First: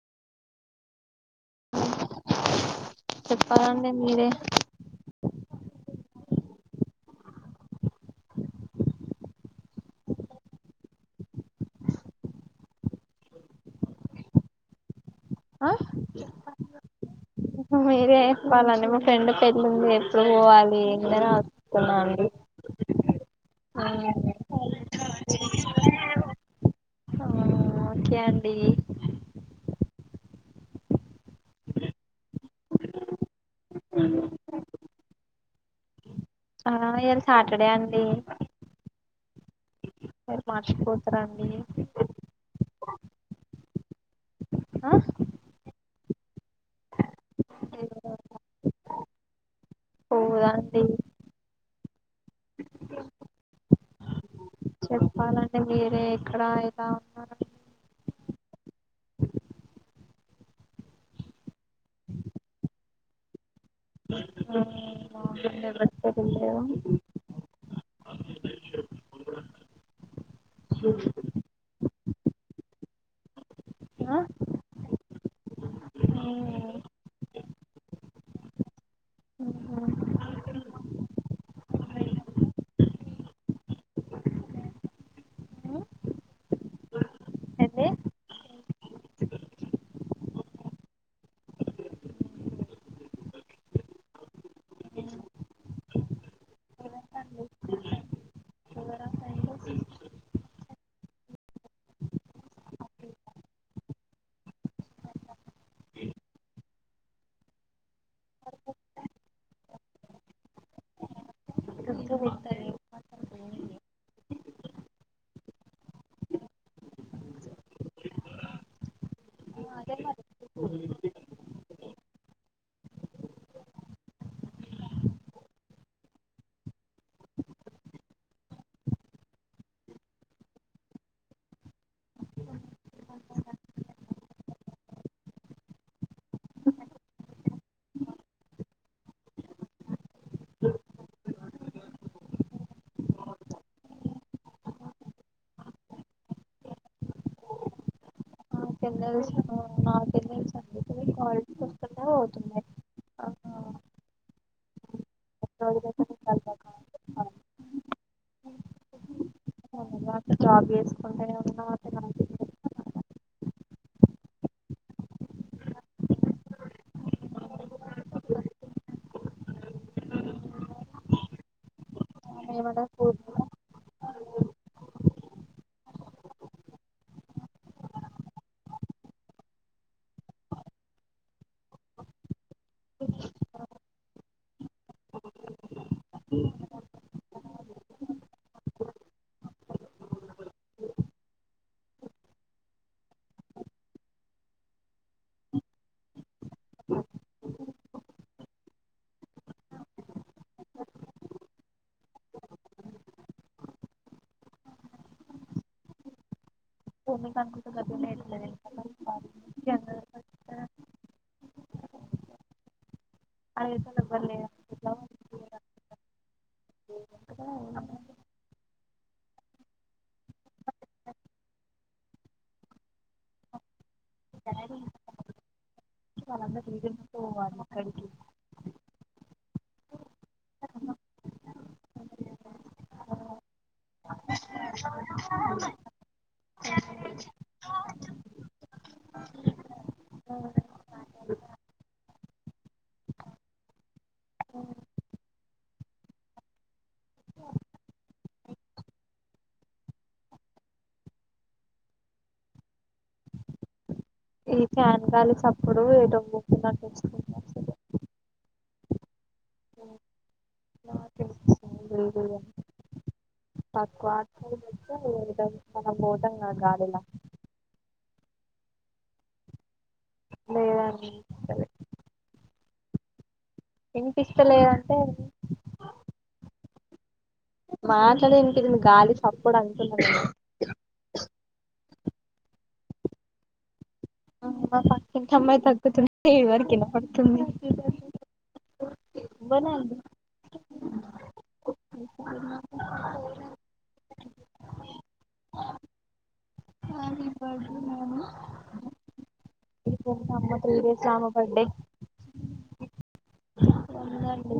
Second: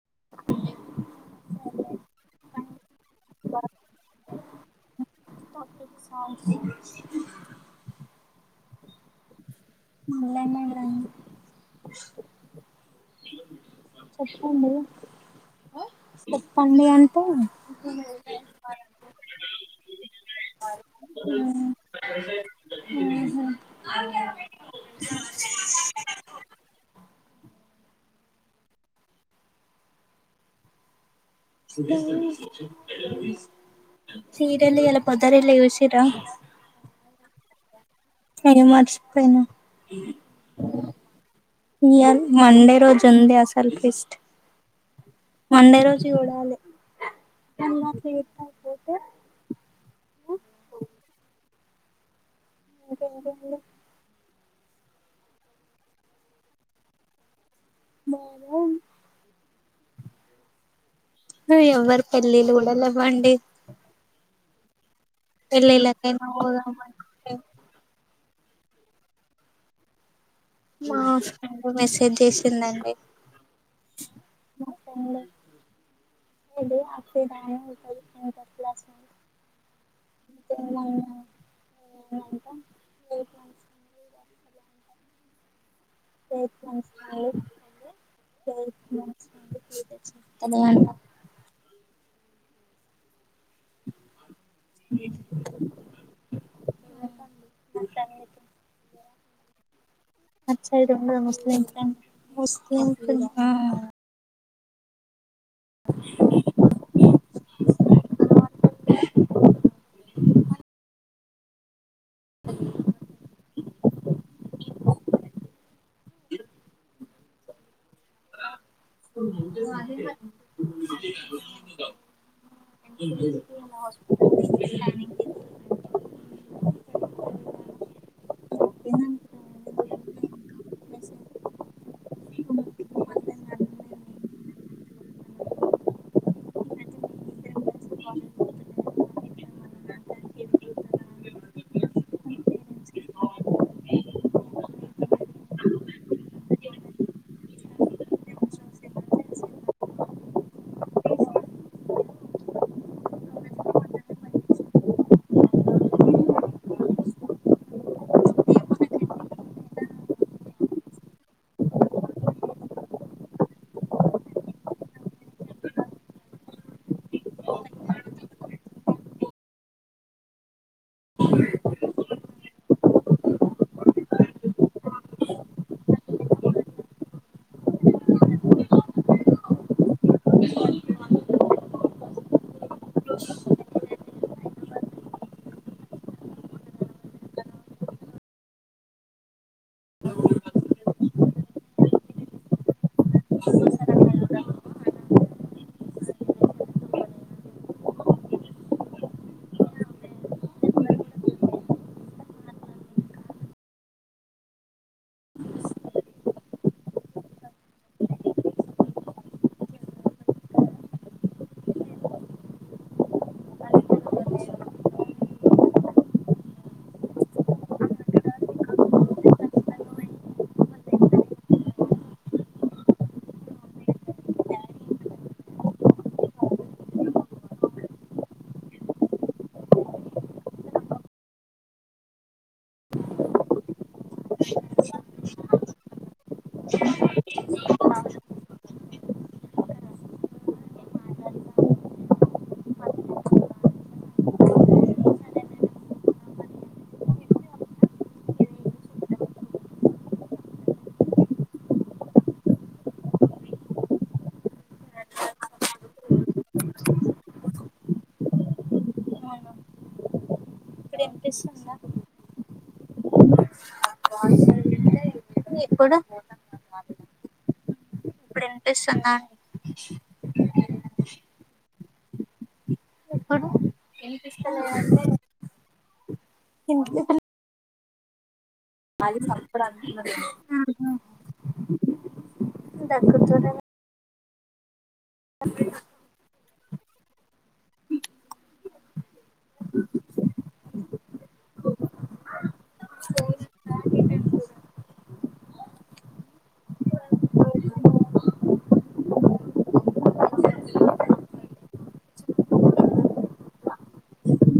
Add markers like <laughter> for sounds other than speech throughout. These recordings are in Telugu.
<inaudible> చెప్పాలండి మీరే సాంగ్స్ వింటు మల్లన్న ఎవరండి చెప్పండి ఆ చెప్పండి అంటే మీరే చెప్పాలండి మా ఫ్రెండ్ పెళ్ళి ఉంది ఎప్పుడు పోవాలి అని అడుగు తునాన్నాండి ఉహుమ్ అవునా ఓకే అండి ఇ చీరలు ఎలా పొదర ఎలీ చూసిరా ఆ ఇయాలా సాటర్డే అండి నేను మర్చిపోయినా మీరు మర్చిపోతారండి ఇయర్ మండే రోజు ఉంది అసలు ట్వీస్ట్ ఆ మండే రోజు చూడాలి ఎాపోతే పోదండి ఓకే ఓకే అండి చెప్పాలండి మీరే ఎక్కడ ఎలా ఉన్నారు బాగా వున్న ఎవ్వరు పెళ్ళిలు కూడా లేవు అండి బాగుంది ఎవరికి పెళ్లిళ్ళకైనా తెలియలేదు. పొద్దాం అంటే మా హస్బెండ్ మెసేజ్ చేసిండు అండి ఆ ఓకే అండి హలి ఆపే దా హోటపలా స అంతేమంట ప్రైత్ పంక్షన్లు ఏంది తిందామా అంటా అ <inaudible> అండి అచ్చ ఇ ఉ ముస్లిం ఫ ముస్లిం ఆ అ ఆ గుర్తు ఆ పెట్టలేదు అదే మరి <inaudible> <inaudible> హాస్పిటల్ ఆ ఓకేనా అండి <inaudible> ఆ నాకేం దెలుసు నాకేం దేలుస్ అండి క్వాలేజ్ కు వస్తుంట పోతున్నా ఒక రోజులైతే నేను కలవక మొన్నగా అట్లా జాబ్ చేసుకుంటే ఎమన్నా ఆమె ఏమన్నా పూర్ణిమ భూమిక గది లేదు <unintelligible> అదే సరే బలే అప్పుడు వలందా రెటర్న్ పోవాలీ ఆక్కడికి ఈ ఫ్యాన్ గాలి సప్పుడు ఏటో పోతున్నట్టు వస్తుంది. నాకు వినిపిస్తుందా <unintelligible> తక్కువ మనం వినిపిస్తుందా పోతాం క గాలీలా వినిపిస్తుందా లేదని ఇప్పుడు వినిపిస్తలేదు అంటే ఇప్పుడు వినిపిస్తుందా మాట్లాడేది వినిపియా గాలి సప్పుడు అంటున్నా నేను దగ్గుతూ ఇంట్ల అమ్మాయి దగ్గుతూ ఉంటే నీవరికి వినబడుతుంది బోనలది హ్యాపీ బర్త్డే నాని ఈ రోజు ఆమె బర్త్డే ఉందండి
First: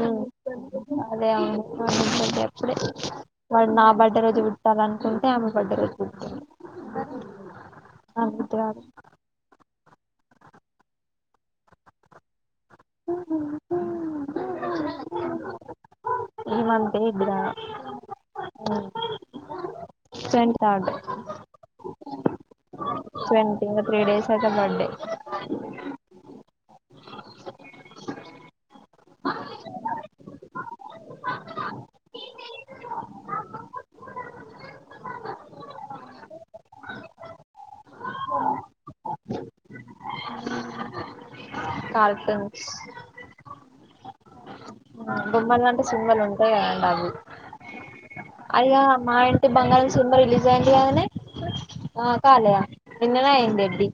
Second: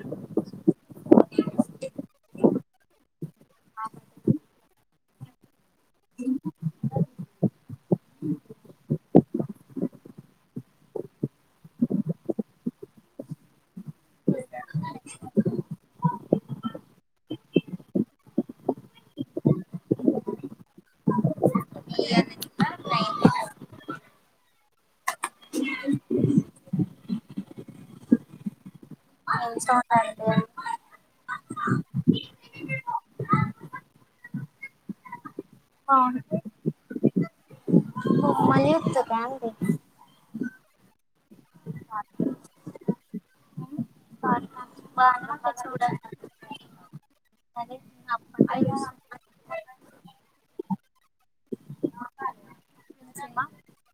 ఉమ్ అదే అవును వాళ్ళు నా బర్త్డే రోజు కుడతాల అనుకుంటే ఆమె బర్త్డే రోజు కుడతారు ఆ కుదుతది ఆమె అంటే ఇద్దరా పెన్ కార్డు ట్వంటీ ఇంకా త్రీ డేస్ నా బర్డే <unintelligible> అవును మళ్ళీ ఉడుకుతద అండి <unintelligible> బానే ఉంటది బొమ్మలు అంటే చూడండి సింబల్లు ఉంటయి కదండి అవి అది అప్పట్లో అయ్యో మా ఇంటి బంగారం సినిమా రిలీజ్ అయింది కాదనే ఆ కాలేయా నిన్న నే సినిమా అయింది ఎడ్డీ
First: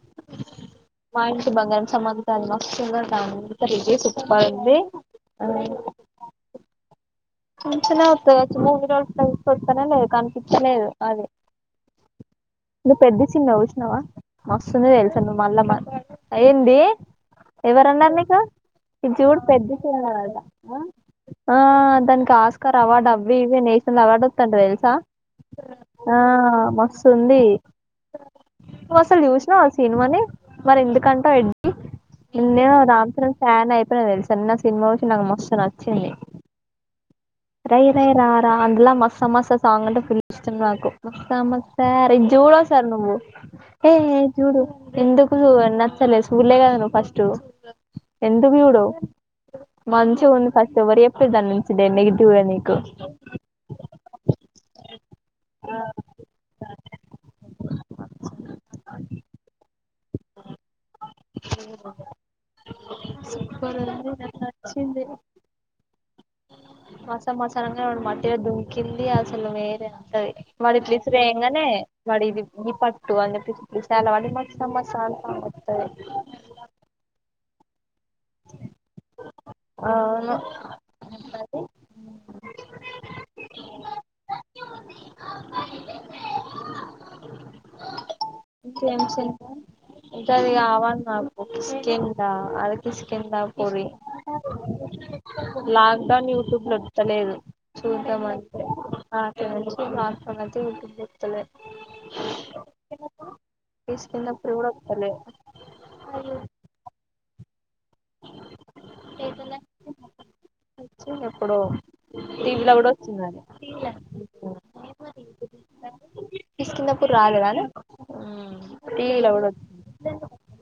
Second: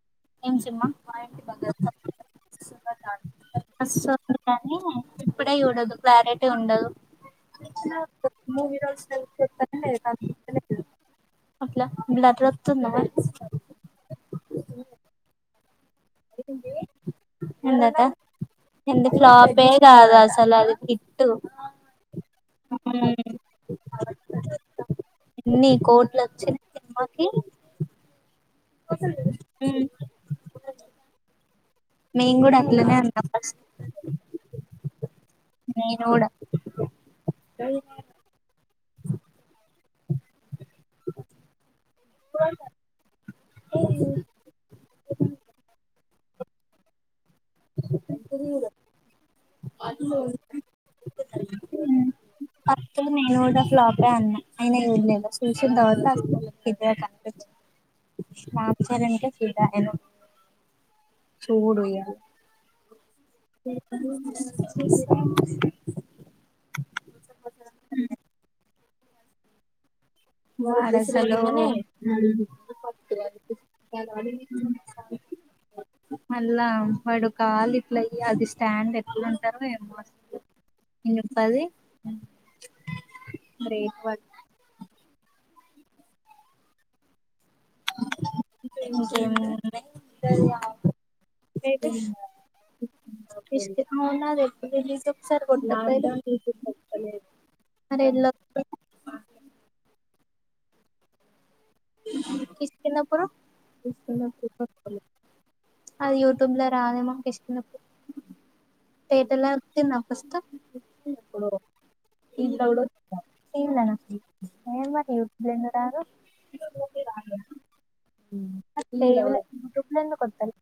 ఏం సినిమా మా ఇంటి బంగారం సంమత మస్తుంది అంట ఇది వస్తుంది సూపర్ కానీ ఉంది అ ఇప్పుడే చూడదు క్లారిటీ ఉండదు వెంటనే వత్తాది వచ్చి మూవీ రూల్ రూల్స్ తెలుసుకోవడం తీకొస్తానే లేదు కనిపించలేదు అది బ్లాడర్ నువ్వు పెద్ది సినిమా చూసినావా మస్తుంది తెలుసా నువ్వు మళ్ళా మ ఏంది ఎందట ఎవరన్నారు నీకు ఈ ఎందు చూడు ఫ్లాపే పెద్ది సినిమా కాదు ఆట అసలు అది హిట్టు ఆ దానికి ఆస్కర్ అవార్డు అవి ఇవి నేష అలవాడొతుంట దేలుసా ఎన్ని ఆ కోట్లు వచ్చినయి మస్తు సినిమాకి ఉంది నువ్వు అసలు చూసినావ ఆ సినిమాని మరి ఎందుకంటో ఎడ్ మేము కూడా ఇన్నే అట్లనే అన్నాం రామచరన్ ఫస్ట్ ఫ్యాన్ అయిపోయినా తెలుసా చిన్న సినిమా చూసీ నాకు మస్త్ నేను నచ్చింది కూడా రై రై రా రా అలా మస మస సాంగ్ ఫుల్ ఇష్టం మ మ రీ చూడో సారీ నువ్వు ఏ ఏ చూడు ఎందుకు నచ్చలే సూడాలే కద నువ్వు ఫస్ట్ ఎందుకు చూడవు మంచిగా ఫస్ట్ ఎవరూ చెప్పిరు దాని గురించి నెగటివ్గా నీకు అయినా నేను కూడా ఫ్లాపే అన్నా అయన ఏలేదూ చూసిన తర్వాత అ <unintelligible> రామ్చరణ్ కి ఫిధా అయినా చూడు ఇయ్యాల సూపర్ ఉంది నాకు మస మసానంగా మట్టిలో దుమ్కింది అసలు వేరే అంత వాడు ఇట్ల వాడసలు ఇసిరేయంగానే వాడు ఇది పట్టు అంద <unintelligible> మల్ల పడుకు కాలు ఇట్లయి అది స్టాండ్ ఎప్పుడుంటారో ఏమో అవును అది <unintelligible> మరి <unintelligible> ఇంకేమున్నాయి ఇంకా అది కావాలి నాకు <unintelligible> దా పోరి అవునా అది ఎప్పుడు రిలీజ్ ఒకసారి కొట్టకపోయిరు లాక్డౌన్ యూట్యూబ్ లో ఓతలేదు మరి ఎళ్ళ చూద్దామంటే <unintelligible> ట్యూబ్ ల ఒస్తలేదు కిష్కిన్నప్పుడు తీసుకున్నపుడు కూడా ఒస్తలేదు అది యుట్యూబ్ లో రాదేమో <unintelligible> వచ్చింది ఎప్పుడో <unintelligible> టీవీలో <unintelligible> ఎందుకు కూడా వచ్చింది అది రాదు హ్మ్ <unintelligible>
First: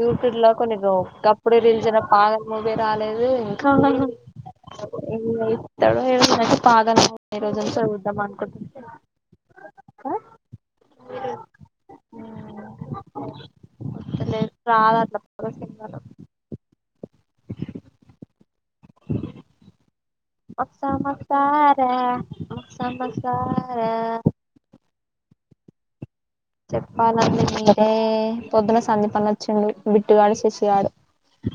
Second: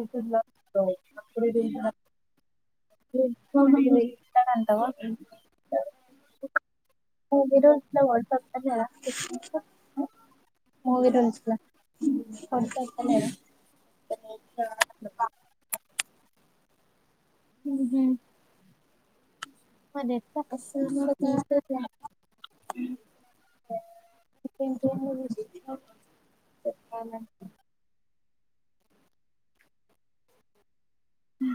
యూట్యూబ్ లో కొన్ని ఒకప్పుడు రిలీజ్ అయిన పాగల్ మూవీ రాలేదు ఇంకా అంటావా <unintelligible> పగల్ ఈ మూవీ రోజు రూల్స్ లో చూద్దాం వర్డ్స్ వత్తలేదా అనుకుంటున్న మూవీ రూల్జ్ ల ాల మ్మ్ మరి ఎట్లా అస మసరా అస మసారా చెప్పాల అంటే పొద్దున సందీపనచ్చిండు బిట్టుగాడు శశిగాడు అ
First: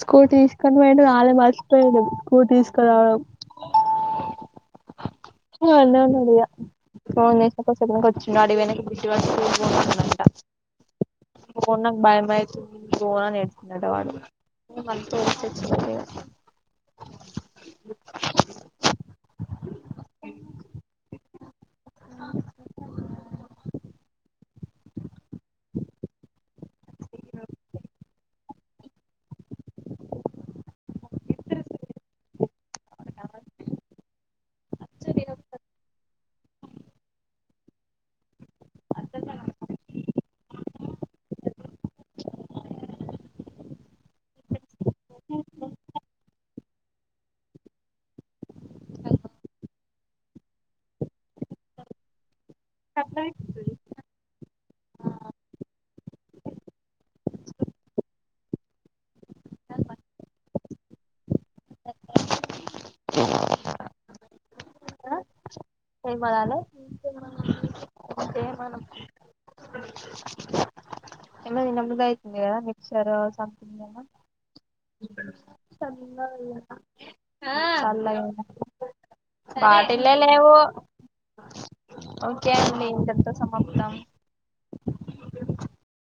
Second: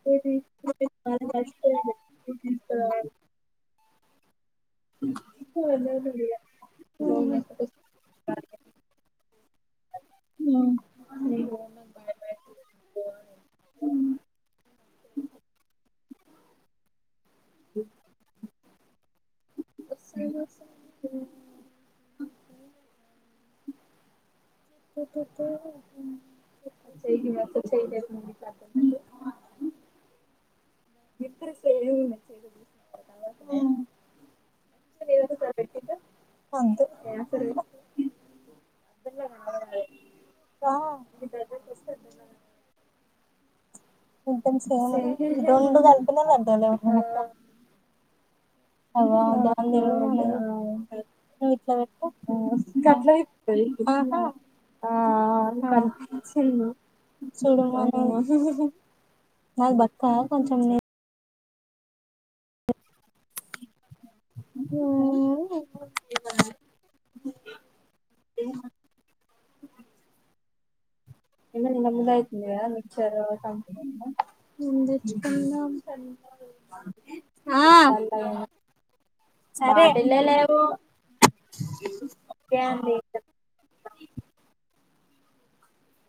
స్కూటీ తీసుకొని పోయిండు అనే మరీచిపోయిండు స్కూటీ తీసుకురావడం అన్నే ఉన్నాడు ఇగ <inaudible> ఏమో నాకు భయమవుతుంది అని ఏడిచిందట వాడు మనతో <unintelligible> ఆ త <unintelligible> అంతే <unintelligible> ఇంకా ఇద్దరం <unintelligible> <unintelligible> <unintelligible> బక్కగా కొంచం సమదాలంతే మన ఏమ మృదయితుందిద మిక్చర్ సంథింగ్ ఏం తెచ్చుకున్నాం ఆ సరే పాటిల్ బాటిల్లే లేవో లేవు ఓకే అండి ఇంతతో సమాప్తాం